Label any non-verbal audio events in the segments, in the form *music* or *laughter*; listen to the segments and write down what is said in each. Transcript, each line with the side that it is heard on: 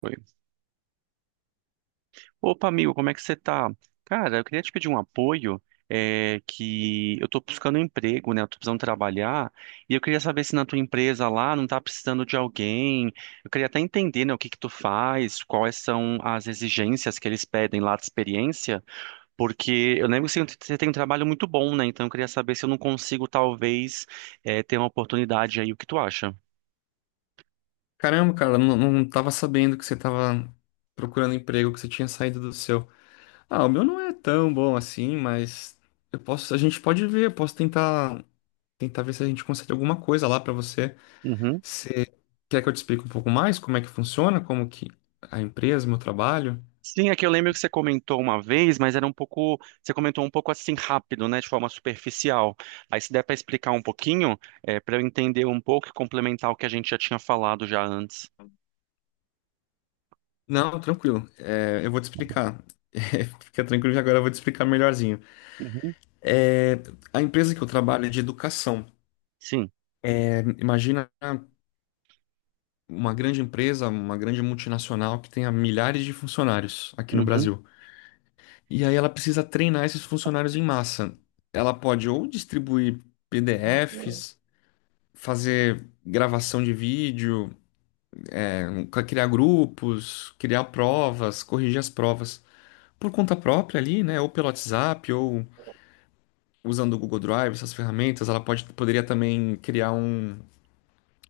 right: Oi. Opa, amigo, como é que você tá? Cara, eu queria te pedir um apoio, que eu tô buscando um emprego, né? Eu tô precisando trabalhar, e eu queria saber se na tua empresa lá não tá precisando de alguém. Eu queria até entender, né, o que que tu faz, quais são as exigências que eles pedem lá de experiência, porque eu lembro que você tem um trabalho muito bom, né? Então eu queria saber se eu não consigo, talvez, ter uma oportunidade aí, o que tu acha?
left: Caramba, cara, não tava sabendo que você tava procurando emprego, que você tinha saído do seu. Ah, o meu não é tão bom assim, mas eu posso, a gente pode ver, eu posso tentar, tentar ver se a gente consegue alguma coisa lá pra você.
right: Uhum.
left: Você quer que eu te explique um pouco mais como é que funciona, como que a empresa, meu trabalho?
right: Sim, é que eu lembro que você comentou uma vez, mas era um pouco, você comentou um pouco assim rápido, né, de forma superficial. Aí se der para explicar um pouquinho, para eu entender um pouco e complementar o que a gente já tinha falado já antes.
left: Não, tranquilo. Eu vou te explicar. *laughs* Fica tranquilo que agora eu vou te explicar melhorzinho.
right: Uhum,
left: É, a empresa que eu trabalho é de educação.
right: sim.
left: É, imagina uma grande empresa, uma grande multinacional que tenha milhares de funcionários aqui no
right: Uhum,
left: Brasil. E aí ela precisa treinar esses funcionários em massa. Ela pode ou distribuir PDFs, fazer gravação de vídeo, é, criar grupos, criar provas, corrigir as provas por conta própria ali, né? Ou pelo WhatsApp, ou usando o Google Drive, essas ferramentas. Ela pode, poderia também criar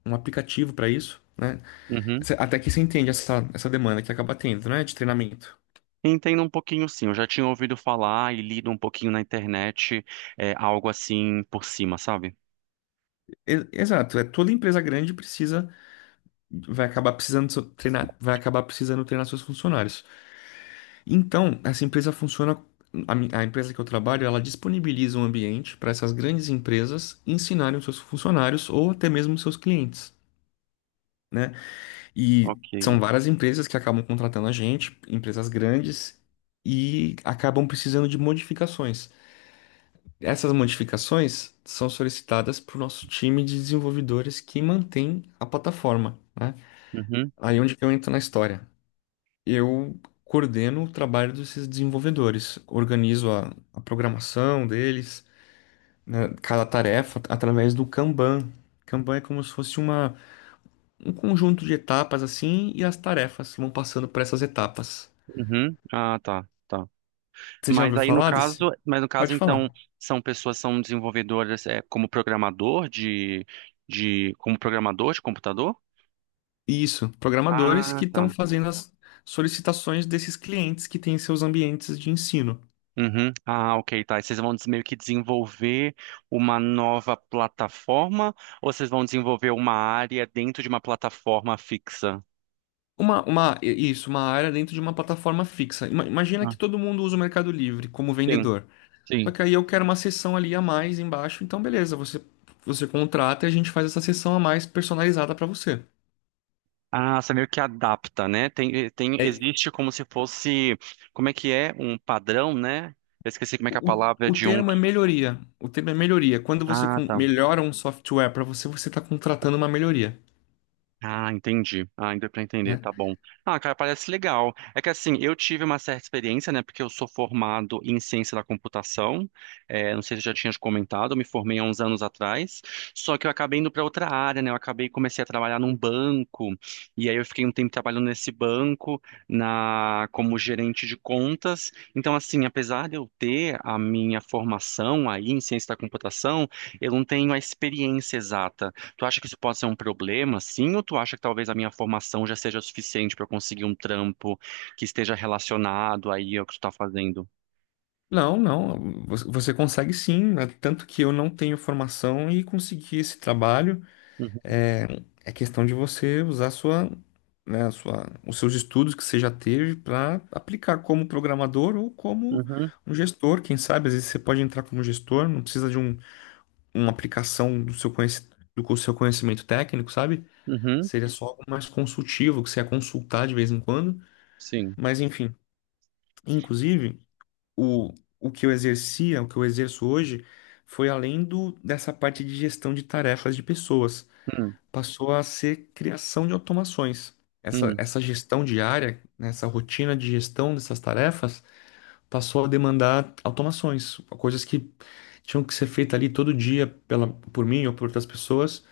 left: um aplicativo para isso. Né?
right: uhum.
left: Até que você entende essa demanda que acaba tendo, né? De treinamento.
right: Entendo um pouquinho, sim. Eu já tinha ouvido falar e lido um pouquinho na internet, algo assim por cima, sabe?
left: Exato, é toda empresa grande precisa vai acabar precisando treinar, vai acabar precisando treinar seus funcionários. Então, essa empresa funciona a empresa que eu trabalho, ela disponibiliza um ambiente para essas grandes empresas ensinarem os seus funcionários ou até mesmo os seus clientes, né? E
right: Ok.
left: são várias empresas que acabam contratando a gente, empresas grandes e acabam precisando de modificações. Essas modificações são solicitadas para o nosso time de desenvolvedores que mantém a plataforma, né?
right: Uhum,
left: Aí onde que eu entro na história? Eu coordeno o trabalho desses desenvolvedores, organizo a programação deles, né, cada tarefa através do Kanban. Kanban é como se fosse um conjunto de etapas assim e as tarefas vão passando por essas etapas.
right: uhum. Ah, tá. Tá.
left: Você já ouviu falar desse?
right: Mas no caso
left: Pode
right: então
left: falar.
right: são desenvolvedoras como programador de computador?
left: Isso, programadores
right: Ah,
left: que
right: tá.
left: estão fazendo as solicitações desses clientes que têm seus ambientes de ensino.
right: Uhum. Ah, ok, tá. E vocês vão meio que desenvolver uma nova plataforma ou vocês vão desenvolver uma área dentro de uma plataforma fixa?
left: Uma, isso, uma área dentro de uma plataforma fixa. Ima- Imagina
right: Ah,
left: que todo mundo usa o Mercado Livre como
right: sim,
left: vendedor. Só
right: sim.
left: que aí eu quero uma seção ali a mais embaixo, então beleza, você, você contrata e a gente faz essa seção a mais personalizada para você.
right: Ah, você meio que adapta, né?
left: É,
right: Existe como se fosse, como é que é? Um padrão, né? Eu esqueci como é que é a
left: o,
right: palavra
left: o
right: de um.
left: termo é melhoria. O termo é melhoria. Quando você
right: Ah, tá.
left: melhora um software para você, você está contratando uma melhoria,
right: Ah, entendi. Ah, ainda para entender,
left: né?
right: tá bom. Ah, cara, parece legal. É que assim, eu tive uma certa experiência, né? Porque eu sou formado em ciência da computação. Não sei se eu já tinha te comentado, eu me formei há uns anos atrás. Só que eu acabei indo para outra área, né? Eu acabei comecei a trabalhar num banco. E aí eu fiquei um tempo trabalhando nesse banco na como gerente de contas. Então, assim, apesar de eu ter a minha formação aí em ciência da computação, eu não tenho a experiência exata. Tu acha que isso pode ser um problema, sim? Ou tu acha que talvez a minha formação já seja suficiente para eu conseguir um trampo que esteja relacionado aí ao que tu tá fazendo?
left: Não, você consegue sim, né? Tanto que eu não tenho formação e consegui esse trabalho.
right: Uhum,
left: É, é questão de você usar a sua, os seus estudos que você já teve para aplicar como programador ou como
right: uhum,
left: um gestor. Quem sabe, às vezes você pode entrar como gestor, não precisa de um, uma aplicação do seu seu conhecimento técnico, sabe?
right: uhum,
left: Seria só algo mais consultivo, que você ia consultar de vez em quando.
right: sim.
left: Mas, enfim, inclusive, o, o que eu exercia, o que eu exerço hoje, foi além dessa parte de gestão de tarefas de pessoas
right: Hum,
left: passou a ser criação de automações.
right: hum,
left: Essa gestão diária, né, essa rotina de gestão dessas tarefas, passou a demandar automações, coisas que tinham que ser feitas ali todo dia pela, por mim ou por outras pessoas,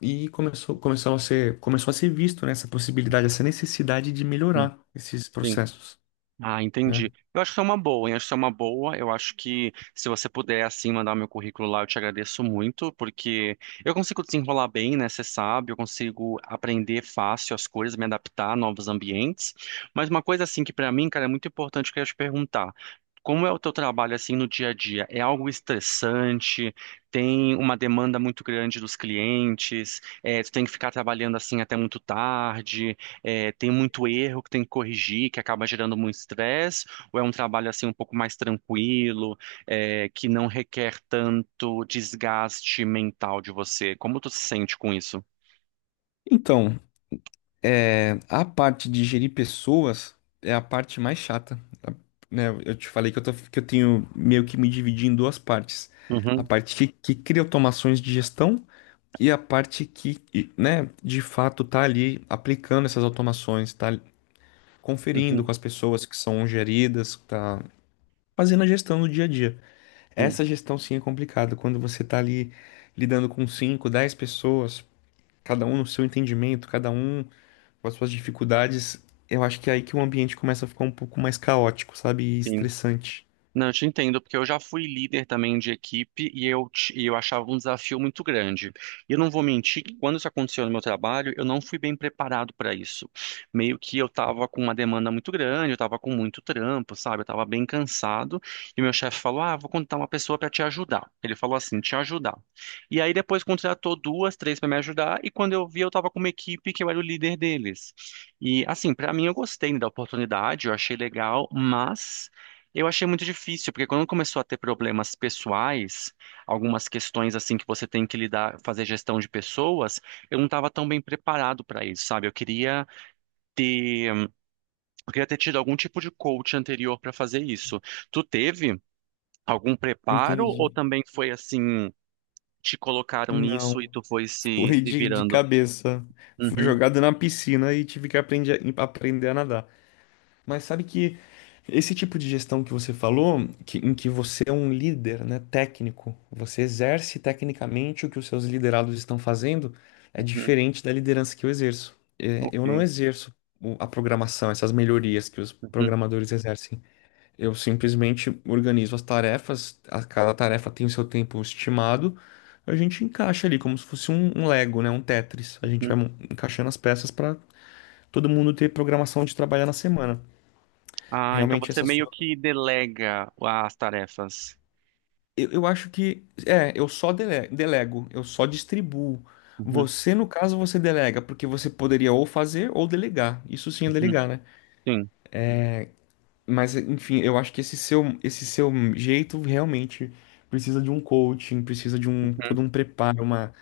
left: e começou a ser visto, né, essa possibilidade, essa necessidade de
right: hum,
left: melhorar esses
right: sim.
left: processos,
right: Ah,
left: né?
right: entendi. Eu acho que é uma boa, hein? Acho que é uma boa. Eu acho que se você puder, assim, mandar o meu currículo lá, eu te agradeço muito, porque eu consigo desenrolar bem, né? Você sabe, eu consigo aprender fácil as coisas, me adaptar a novos ambientes. Mas uma coisa, assim, que pra mim, cara, é muito importante que eu ia te perguntar. Como é o teu trabalho, assim, no dia a dia? É algo estressante? Tem uma demanda muito grande dos clientes? É, tu tem que ficar trabalhando, assim, até muito tarde? Tem muito erro que tem que corrigir, que acaba gerando muito estresse, ou é um trabalho assim um pouco mais tranquilo, que não requer tanto desgaste mental de você? Como tu se sente com isso?
left: Então, a parte de gerir pessoas é a parte mais chata, tá? Né? Eu te falei que eu tenho meio que me dividir em duas partes. A
right: Uhum,
left: parte que cria automações de gestão e a parte né, de fato tá ali aplicando essas automações, tá conferindo
right: uhum,
left: com as pessoas que são geridas, tá fazendo a gestão no dia a dia.
right: sim,
left: Essa gestão sim é complicada, quando você tá ali lidando com 5, 10 pessoas, cada um no seu entendimento, cada um com as suas dificuldades, eu acho que é aí que o ambiente começa a ficar um pouco mais caótico, sabe? E
right: sim.
left: estressante.
right: Não, eu te entendo, porque eu já fui líder também de equipe e eu achava um desafio muito grande. E eu não vou mentir que quando isso aconteceu no meu trabalho, eu não fui bem preparado para isso. Meio que eu estava com uma demanda muito grande, eu estava com muito trampo, sabe? Eu estava bem cansado. E meu chefe falou: Ah, vou contratar uma pessoa para te ajudar. Ele falou assim: te ajudar. E aí depois contratou duas, três para me ajudar. E quando eu vi, eu estava com uma equipe que eu era o líder deles. E assim, para mim, eu gostei da oportunidade, eu achei legal, mas. Eu achei muito difícil, porque quando começou a ter problemas pessoais, algumas questões assim que você tem que lidar, fazer gestão de pessoas, eu não estava tão bem preparado para isso, sabe? Ter, eu queria ter tido algum tipo de coach anterior para fazer isso. Tu teve algum preparo ou
left: Entendi.
right: também foi assim, te colocaram nisso e
left: Não.
right: tu foi
left: *laughs*
right: se,
left: Foi
right: se
left: de
right: virando?
left: cabeça. Fui
right: Uhum,
left: jogado na piscina e tive que aprender, aprender a nadar. Mas sabe que esse tipo de gestão que você falou, em que você é um líder, né, técnico, você exerce tecnicamente o que os seus liderados estão fazendo, é
right: uhum,
left: diferente da liderança que eu exerço. É, eu não
right: ok.
left: exerço a programação, essas melhorias que os
right: Uhum,
left: programadores exercem. Eu simplesmente organizo as tarefas, cada tarefa tem o seu tempo estimado. A gente encaixa ali como se fosse um Lego, né? Um Tetris. A gente
right: uhum.
left: vai encaixando as peças para todo mundo ter programação de trabalhar na semana.
right: Ah, então
left: Realmente
right: você
left: essa
right: meio
left: sua.
right: que delega as tarefas.
left: Eu acho que é, eu só delego, eu só distribuo.
right: Uhum,
left: Você, no caso, você delega, porque você poderia ou fazer ou delegar. Isso sim é
right: uhum,
left: delegar, né?
right: sim.
left: Mas, enfim, eu acho que esse seu jeito realmente precisa de um coaching, precisa de um
right: Uhum.
left: todo um preparo,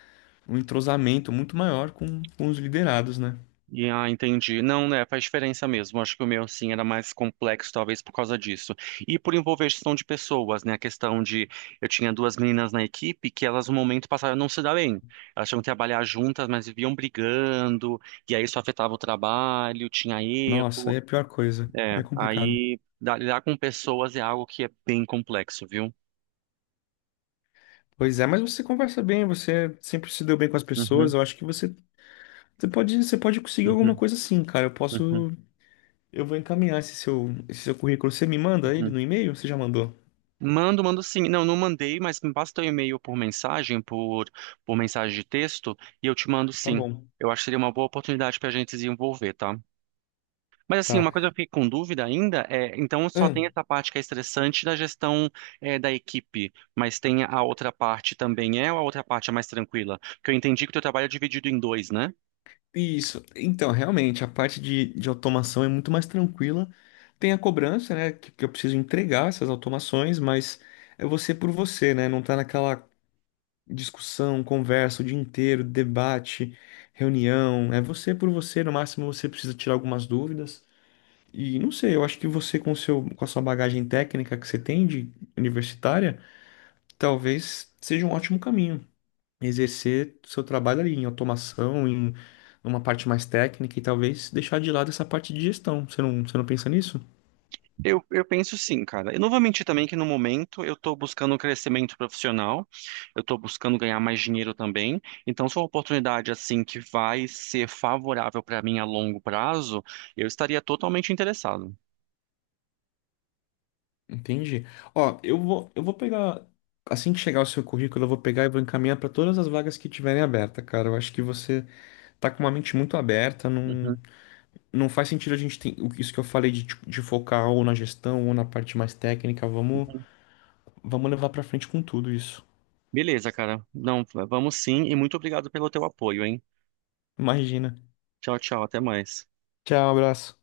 left: um entrosamento muito maior com os liderados, né?
right: E, ah, entendi. Não, né? Faz diferença mesmo. Acho que o meu, sim, era mais complexo, talvez por causa disso. E por envolver gestão de pessoas, né? A questão de. Eu tinha duas meninas na equipe que elas, no momento, passaram a não se dar bem. Elas tinham que trabalhar juntas, mas viviam brigando. E aí isso afetava o trabalho, tinha
left: Nossa, aí
right: erro.
left: é a pior coisa. Aí
right: É,
left: é complicado.
right: aí lidar com pessoas é algo que é bem complexo, viu?
left: Pois é, mas você conversa bem, você sempre se deu bem com as pessoas.
right: Uhum,
left: Eu acho que você pode, você pode conseguir alguma
right: uhum,
left: coisa sim, cara. Eu
right: uhum,
left: posso, eu vou encaminhar esse seu currículo. Você me manda ele
right: uhum.
left: no e-mail? Você já mandou?
right: Mando, mando sim. Não, não mandei, mas me basta o e-mail por mensagem, por mensagem de texto, e eu te mando
left: Tá
right: sim.
left: bom.
right: Eu acho que seria uma boa oportunidade para a gente se envolver, tá? Mas assim,
left: Tá.
right: uma coisa que eu fiquei com dúvida ainda é, então só tem
left: Ahn,
right: essa parte que é estressante da gestão da equipe, mas tem a outra parte também é ou a outra parte é mais tranquila? Porque eu entendi que o teu trabalho é dividido em dois, né?
left: isso. Então, realmente, a parte de automação é muito mais tranquila. Tem a cobrança, né? Que eu preciso entregar essas automações, mas é você por você, né? Não tá naquela discussão, conversa o dia inteiro, debate, reunião. É você por você. No máximo, você precisa tirar algumas dúvidas. E não sei, eu acho que você, com a sua bagagem técnica que você tem de universitária, talvez seja um ótimo caminho exercer seu trabalho ali em automação, em uma parte mais técnica e talvez deixar de lado essa parte de gestão. Você não pensa nisso?
right: Eu penso sim, cara. Eu não vou mentir também que no momento eu estou buscando um crescimento profissional, eu estou buscando ganhar mais dinheiro também. Então, se for uma oportunidade assim que vai ser favorável para mim a longo prazo, eu estaria totalmente interessado.
left: Entendi. Ó, eu vou pegar. Assim que chegar o seu currículo, eu vou pegar e vou encaminhar para todas as vagas que tiverem aberta, cara. Eu acho que você tá com uma mente muito aberta,
right: Uhum,
left: não, não faz sentido a gente ter isso que eu falei de, tipo, de focar ou na gestão ou na parte mais técnica. Vamos,
right: uhum.
left: vamos levar para frente com tudo isso.
right: Beleza, cara. Não, vamos sim e muito obrigado pelo teu apoio, hein?
left: Imagina.
right: Tchau, tchau, até mais.
left: Tchau, abraço.